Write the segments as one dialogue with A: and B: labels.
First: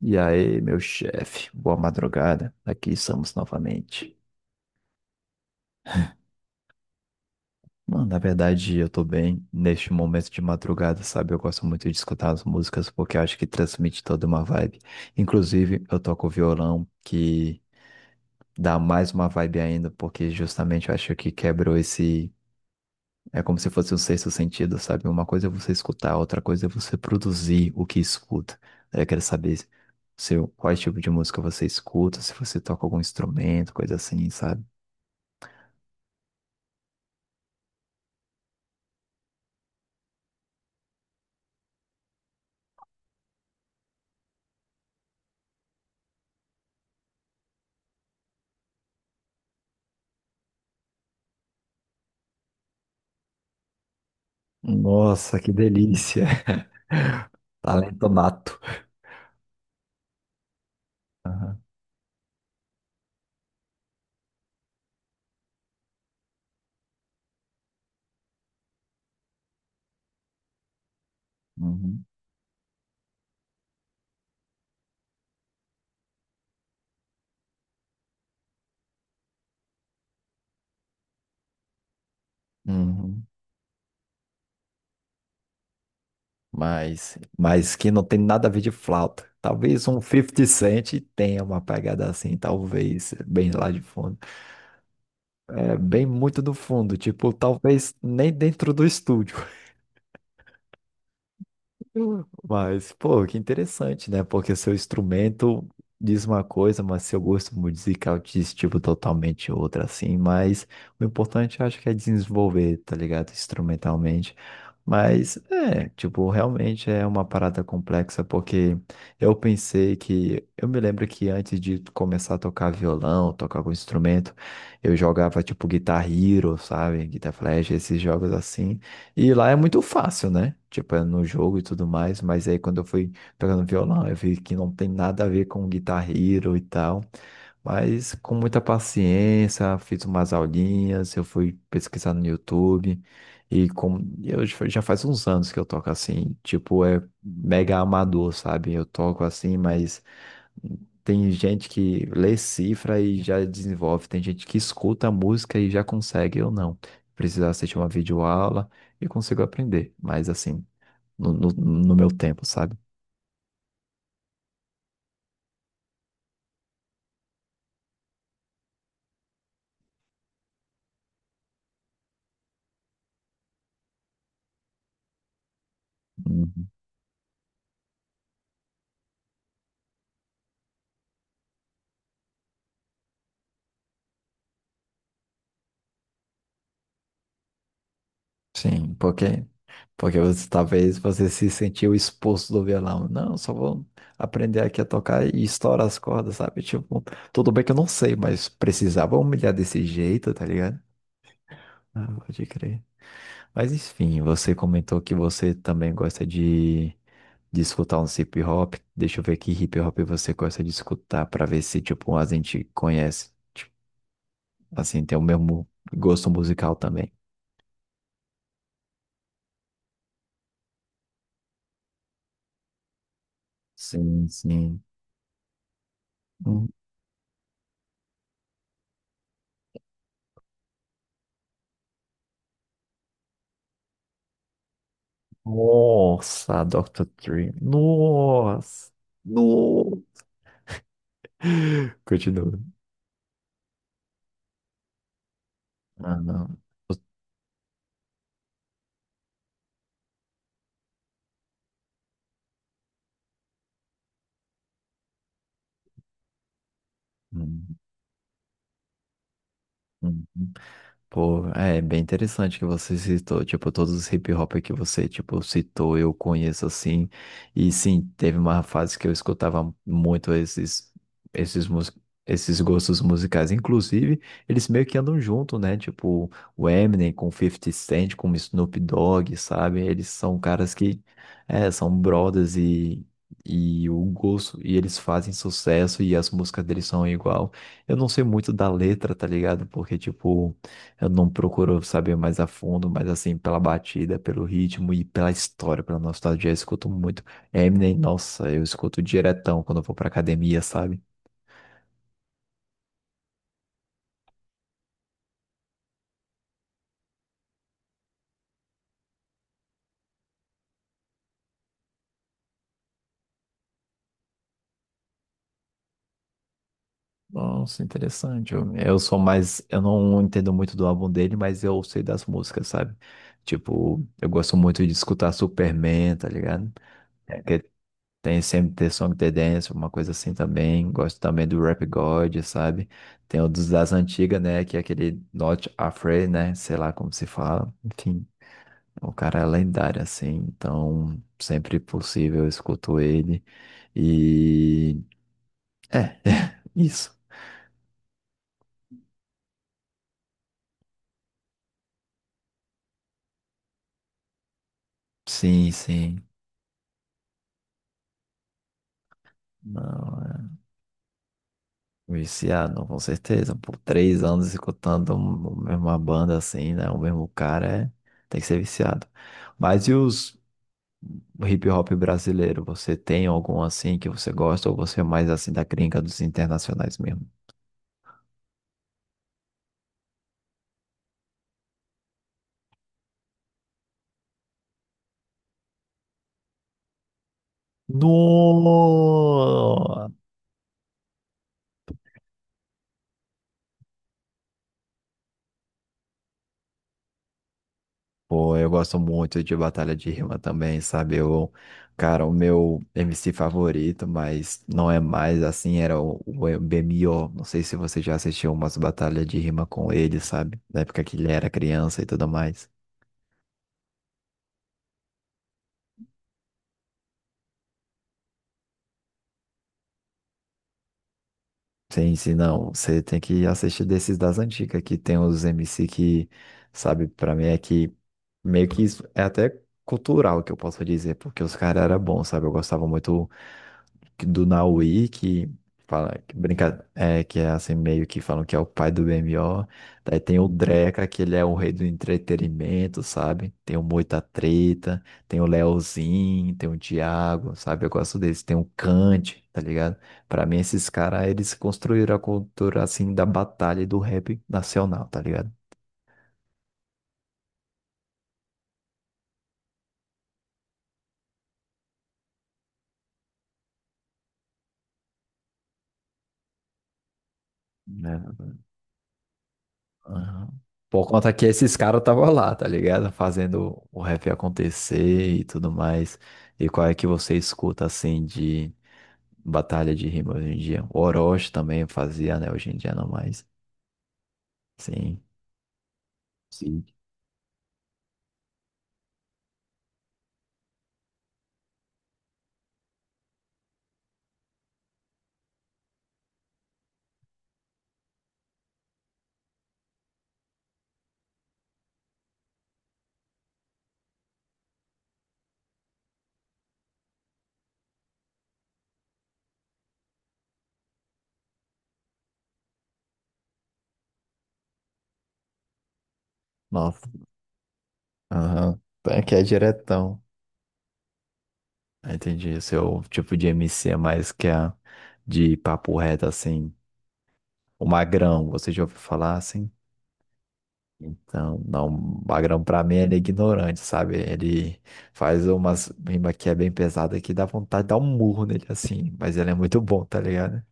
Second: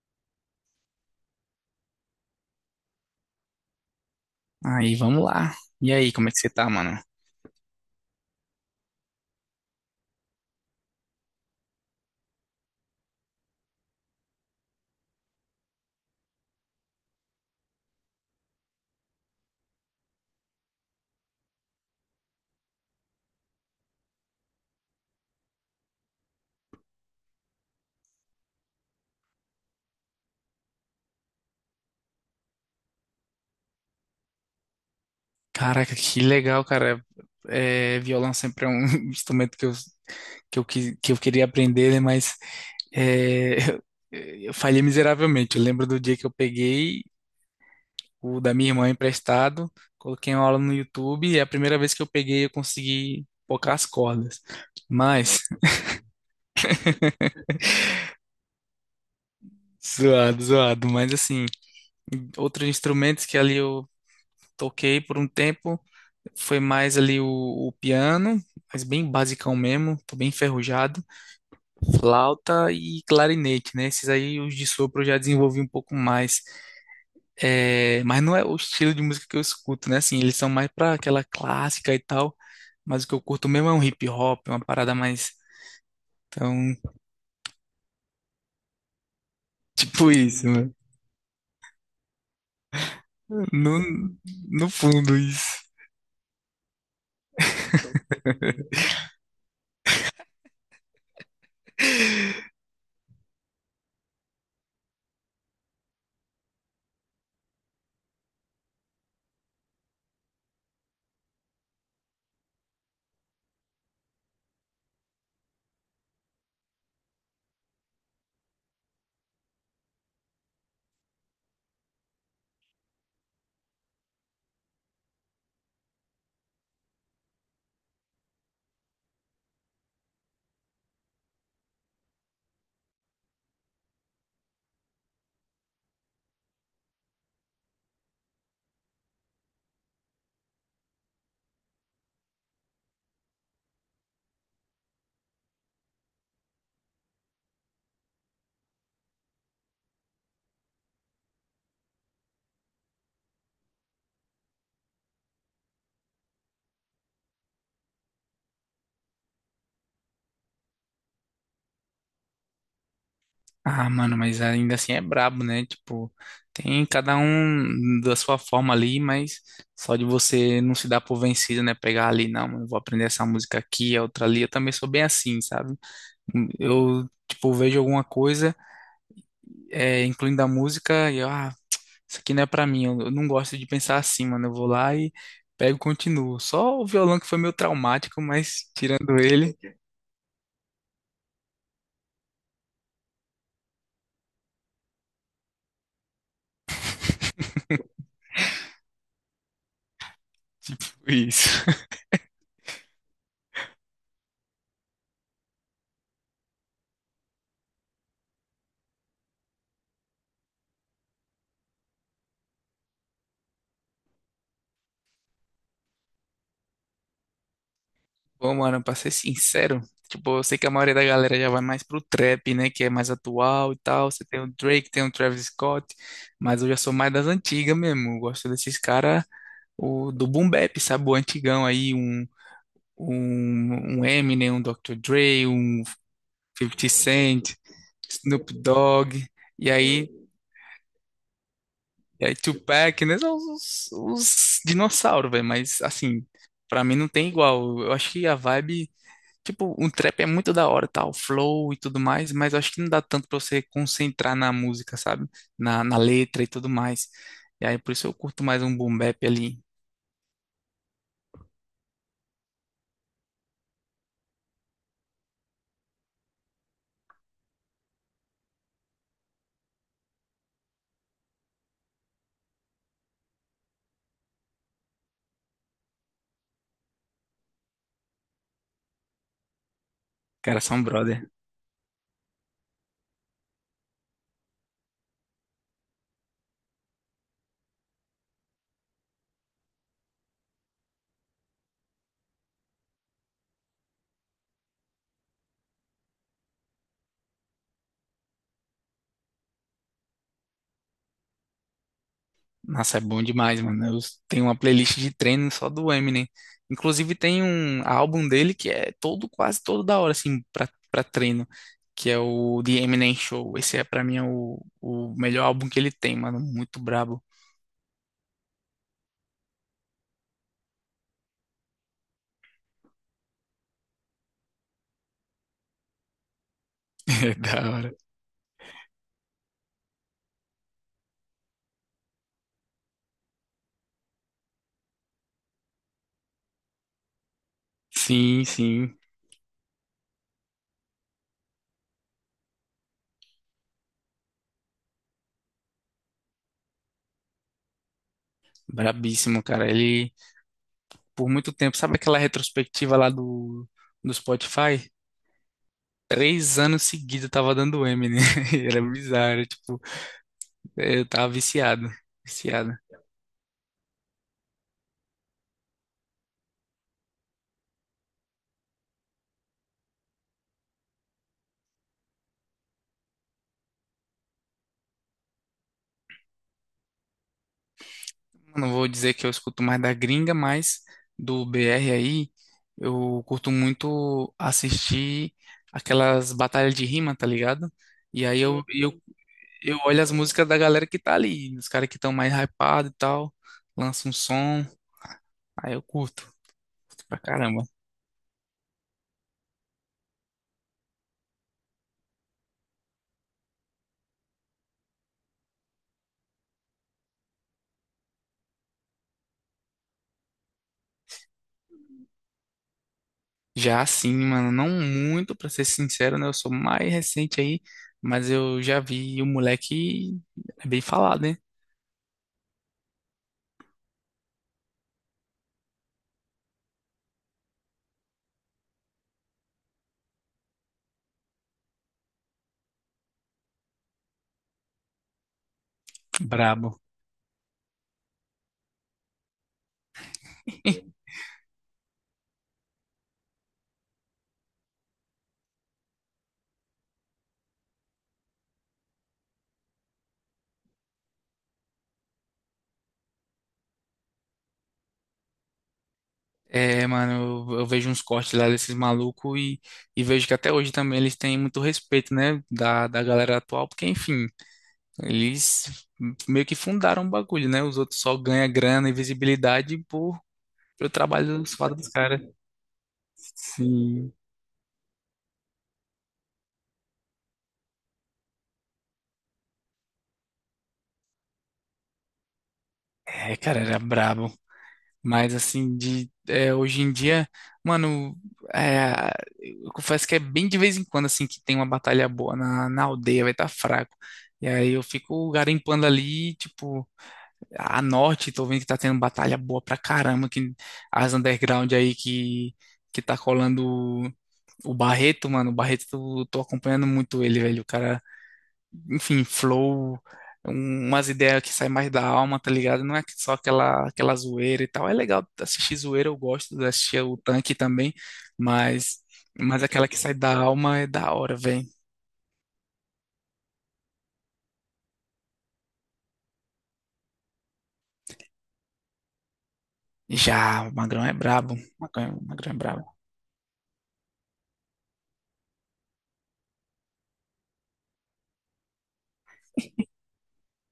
A: E aí, meu chefe, boa madrugada. Aqui estamos novamente.
B: Aí, vamos lá. E aí, como é que você tá, mano?
A: Mano, na verdade, eu tô bem neste momento de madrugada, sabe? Eu gosto muito de escutar as músicas porque eu acho que transmite toda uma vibe. Inclusive, eu toco violão, que dá mais uma vibe ainda, porque justamente eu acho que quebrou esse. É como se fosse um sexto sentido, sabe? Uma coisa é você escutar, outra coisa é você produzir o que escuta. Daí eu quero saber qual tipo de música você escuta, se você toca algum instrumento, coisa assim, sabe?
B: Caraca, que legal, cara. É, violão sempre é um instrumento que eu queria aprender, né? Mas é, eu falhei miseravelmente. Eu lembro do dia que eu peguei o da minha irmã emprestado, coloquei uma aula no YouTube e é a primeira vez que eu peguei eu consegui tocar as cordas. Mas,
A: Nossa, que delícia. Talento nato.
B: zoado, zoado. Mas assim,
A: Aham.
B: outros instrumentos que ali eu toquei por um tempo. Foi mais ali o piano, mas bem basicão mesmo, tô bem enferrujado.
A: Uhum.
B: Flauta e clarinete, né? Esses aí, os de sopro, eu já desenvolvi um pouco mais. É, mas não é o estilo de música que eu escuto, né? Assim, eles são mais pra aquela clássica e tal. Mas o que eu
A: Uhum.
B: curto mesmo é um hip hop, uma parada mais. Então,
A: Mas que não tem nada a ver de flauta. Talvez um
B: tipo
A: 50
B: isso, né?
A: Cent tenha uma pegada assim, talvez, bem lá
B: No,
A: de fundo.
B: no fundo, isso.
A: É bem muito do fundo, tipo, talvez nem dentro do estúdio. Mas, pô, que interessante, né? Porque seu instrumento diz uma coisa, mas seu gosto musical diz, tipo, totalmente outra, assim. Mas o importante, eu acho que é desenvolver, tá ligado? Instrumentalmente. Mas, é, tipo, realmente é uma parada complexa, porque eu pensei que... Eu me lembro que antes de começar a tocar violão, tocar algum instrumento, eu jogava, tipo, Guitar Hero, sabe? Guitar Flash, esses jogos assim. E lá é muito fácil, né? Tipo, é no jogo e tudo mais, mas aí quando eu fui pegando violão, eu vi que não tem nada a ver com Guitar Hero e tal. Mas com muita paciência, fiz umas aulinhas, eu fui pesquisar no YouTube. E como eu já faz uns anos que eu toco assim, tipo, é mega amador, sabe? Eu toco assim, mas tem gente que lê cifra e já desenvolve, tem gente que escuta a música e já consegue, eu não. Preciso assistir uma videoaula e consigo aprender, mas assim, no meu tempo, sabe?
B: Ah, mano, mas ainda assim é brabo, né? Tipo, tem cada um da sua forma ali, mas só de você não se dar por vencido, né? Pegar ali, não, mano, eu vou aprender essa música aqui, a outra ali. Eu também sou bem assim, sabe?
A: Uhum.
B: Eu, tipo, vejo alguma coisa, é, incluindo a música, e eu, ah, isso aqui não é pra mim. Eu não gosto de pensar assim, mano. Eu vou lá e pego e continuo. Só o violão que foi meio traumático, mas
A: Sim,
B: tirando
A: porque,
B: ele,
A: porque você, talvez você se sentiu expulso do violão. Não, só vou aprender aqui a tocar e estourar as cordas, sabe? Tipo, tudo bem que eu não sei, mas precisava humilhar desse jeito, tá ligado?
B: foi isso.
A: Ah, pode crer. Mas enfim, você comentou que você também gosta de escutar um hip hop. Deixa eu ver que hip hop você gosta de escutar para ver se tipo a gente conhece, tipo, assim, tem o mesmo gosto musical também.
B: Bom, mano, pra ser sincero, tipo, eu sei que a maioria da galera já vai mais pro trap, né, que é mais atual e tal. Você
A: Sim,
B: tem o
A: sim.
B: Drake, tem o Travis Scott, mas
A: Hum.
B: eu já sou mais das antigas mesmo. Eu gosto desses caras, o do boom bap, sabe, o antigão aí, um Eminem, um Dr. Dre, um
A: Nossa,
B: Fifty
A: Dr. Dre.
B: Cent, Snoop
A: Nossa.
B: Dogg, e
A: No.
B: aí, e aí
A: Continua.
B: Tupac, né, são os dinossauros, velho, mas
A: Ah,
B: assim,
A: não.
B: pra mim não tem igual. Eu acho que a vibe. Tipo, um trap é muito da hora, tal, flow e tudo mais, mas eu acho que não dá tanto pra você concentrar na música, sabe? Na letra e tudo mais. E
A: Hum,
B: aí, por isso eu curto mais um boom bap ali.
A: hum. Pô, é bem interessante que você citou, tipo, todos os hip hop que você, tipo, citou, eu conheço assim, e sim, teve uma fase que eu escutava muito esses, mus- esses gostos musicais, inclusive, eles meio que andam junto, né, tipo, o Eminem com 50 Cent, com o Snoop Dogg, sabe, eles são
B: Cara,
A: caras
B: são
A: que,
B: brother.
A: é, são brothers e... E o gosto, e eles fazem sucesso e as músicas deles são igual. Eu não sei muito da letra, tá ligado? Porque, tipo, eu não procuro saber mais a fundo, mas assim, pela batida, pelo ritmo e pela história, pela nostalgia, eu escuto muito. Eminem, nossa, eu escuto diretão quando eu vou pra academia, sabe?
B: Nossa, é bom demais, mano. Eu tenho uma playlist de treino só do Eminem. Inclusive, tem um álbum dele que é todo, quase todo da hora, assim, pra treino, que é o The Eminem Show. Esse é, pra mim, é o melhor álbum que ele tem, mano. Muito brabo.
A: Nossa, interessante. Eu sou mais. Eu não entendo muito do álbum dele, mas eu sei das músicas, sabe? Tipo, eu gosto muito de escutar Superman, tá ligado?
B: É da hora.
A: Tem sempre The Song The Dance, uma coisa assim também. Gosto também do Rap God, sabe? Tem o dos das antigas, né? Que é aquele Not Afraid, né? Sei lá como se fala. Enfim,
B: Sim, sim.
A: o cara é lendário, assim. Então, sempre possível, eu escuto ele. E... É, isso.
B: Brabíssimo, cara. Ele, por muito tempo, sabe aquela retrospectiva lá do Spotify?
A: Sim, sim.
B: Três anos seguidos eu tava dando M, né? Era bizarro, tipo,
A: Não, é.
B: eu tava viciado,
A: Um
B: viciado.
A: viciado, com certeza. Por três anos escutando uma mesma banda assim, né? O mesmo cara, é... tem que ser viciado. Mas e os... hip hop brasileiro, você tem algum assim que você gosta ou você é mais assim da gringa dos internacionais mesmo?
B: Não vou dizer que eu escuto mais da gringa, mas do BR aí, eu curto muito assistir aquelas batalhas de rima, tá ligado? E aí eu, Uhum. eu olho as
A: No!
B: músicas da galera que tá ali, os caras que estão mais hypados e tal, lança um som, aí eu curto. Curto pra caramba.
A: Pô, eu gosto muito de Batalha de Rima também, sabe? Eu, cara, o meu MC favorito, mas não é mais assim, era o BMO. Não sei se você já assistiu umas batalhas de rima com ele, sabe? Na época que ele era criança e tudo mais.
B: Já assim, mano, não muito, pra ser sincero, né? Eu sou mais recente aí, mas eu já vi o moleque é bem falado, né?
A: Sim, sim, não. Você tem que assistir desses das antigas, que tem os MC que, sabe, pra mim é que meio que isso é até cultural que eu posso dizer, porque os caras eram bons, sabe? Eu gostava muito do Naui, que fala, que
B: Brabo.
A: brinca, é, que é assim, meio que falam que é o pai do BMO. Daí tem o Dreca, que ele é o rei do entretenimento, sabe? Tem o Moita Treta, tem o Leozinho, tem o Thiago, sabe? Eu gosto desse. Tem o Kant, tá ligado? Pra mim, esses caras, eles construíram a cultura, assim, da batalha e do rap nacional, tá ligado?
B: É, mano, eu vejo uns cortes lá desses malucos e vejo que até hoje também eles têm muito respeito, né? Da galera atual, porque, enfim, eles meio que fundaram o bagulho, né? Os outros só
A: Né?
B: ganham grana e visibilidade por,
A: Aham.
B: pelo
A: Por conta que
B: trabalho suado
A: esses
B: dos
A: caras
B: caras.
A: estavam lá, tá ligado? Fazendo o
B: Sim.
A: rap acontecer e tudo mais. E qual é que você escuta, assim, de batalha de rima hoje em dia? O Orochi também fazia, né? Hoje em dia não
B: É,
A: mais.
B: cara, era brabo.
A: Sim.
B: Mas assim, de é, hoje
A: Sim.
B: em dia, mano, é, eu confesso que é bem de vez em quando assim que tem uma batalha boa na aldeia, vai estar fraco. E aí eu fico garimpando ali, tipo, a norte, tô vendo que tá tendo batalha boa pra caramba, que as underground aí que tá colando o Barreto, mano, o Barreto, tô acompanhando muito ele, velho. O cara enfim, flow, umas ideias que saem mais da alma, tá ligado? Não é que- só aquela, aquela zoeira e tal. É legal assistir zoeira, eu gosto de assistir
A: Nossa.
B: o tanque também,
A: Aham.
B: mas,
A: Então, que é
B: mas aquela que sai
A: diretão.
B: da alma é da hora, velho.
A: Entendi. O seu tipo de MC é mais que a de papo reto, assim. O Magrão, você já ouviu falar assim?
B: Já, o Magrão é brabo.
A: Então, não,
B: O
A: o
B: Magrão é
A: Magrão pra mim
B: brabo.
A: ele é ignorante, sabe? Ele faz umas rima que é bem pesada que dá vontade de dar um murro nele assim, mas ele é muito bom, tá ligado?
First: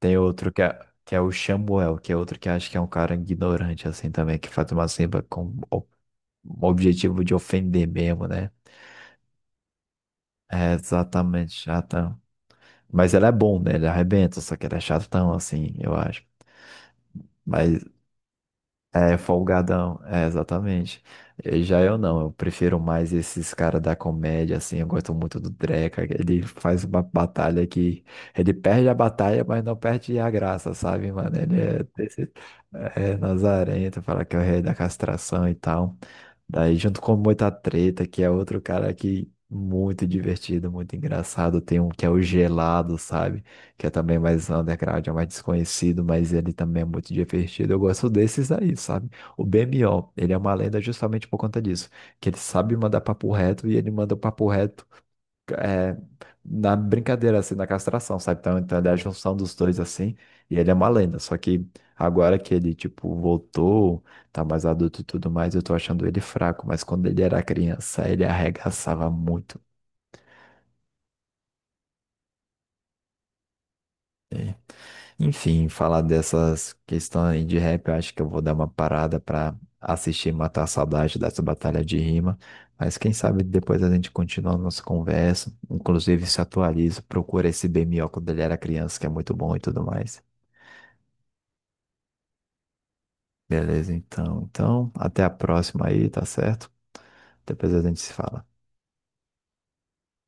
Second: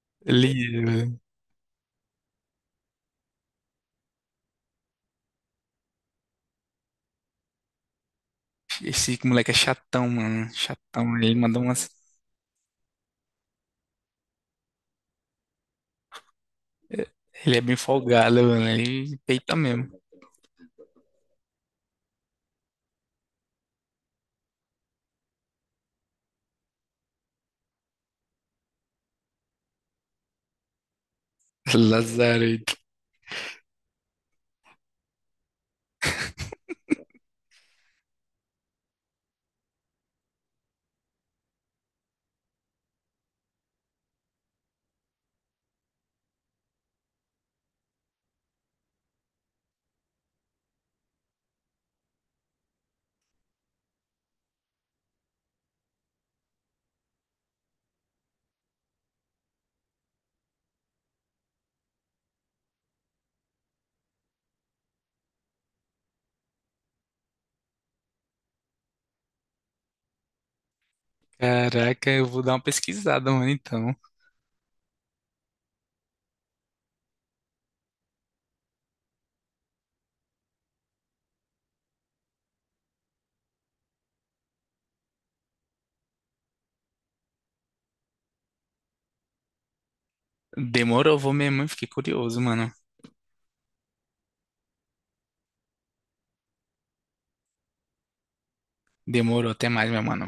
A: Tem outro
B: Ele,
A: que é o Samuel, que é outro que acho que é um cara ignorante assim também, que faz uma rima com o objetivo de ofender mesmo, né?
B: esse moleque é chatão, mano.
A: É
B: Chatão. Ele
A: exatamente,
B: manda umas.
A: chatão. Mas ele é bom, né? Ele arrebenta, só que ele é chatão assim, eu acho.
B: Ele é bem
A: Mas
B: folgado, mano. Ele
A: é,
B: peita mesmo.
A: folgadão, é, exatamente. Já eu não, eu prefiro mais esses caras da comédia, assim, eu gosto muito do Dreka, que ele faz uma batalha que ele perde a batalha, mas não perde a graça, sabe, mano? Ele é, desse,
B: Lazarento.
A: é nazarento, fala que é o rei da castração e tal. Daí, junto com muita Treta, que é outro cara que muito divertido, muito engraçado, tem um que é o Gelado, sabe? Que é também mais underground, é mais desconhecido, mas ele também é muito divertido. Eu gosto desses aí, sabe? O BMO, ele é uma lenda justamente por conta disso, que ele sabe mandar papo reto e ele manda o papo reto é, na brincadeira, assim, na castração, sabe? Então, então ele é a junção dos dois, assim, e ele é uma lenda. Só que agora que ele, tipo, voltou, tá mais adulto e tudo mais, eu tô achando ele fraco, mas quando ele era criança, ele arregaçava muito.
B: Caraca, eu vou dar uma pesquisada, mano, então.
A: Enfim, falar dessas questões de rap, eu acho que eu vou dar uma parada para assistir e matar a saudade dessa batalha de rima. Mas quem sabe depois a gente continua a nossa conversa. Inclusive, se atualiza, procura esse BMO quando ele era criança, que é muito bom e tudo mais.
B: Demorou, vou mesmo, hein? Fiquei curioso, mano.
A: Beleza, então. Então, até a próxima aí, tá certo? Depois a gente se fala.
B: Demorou, até mais, meu mano.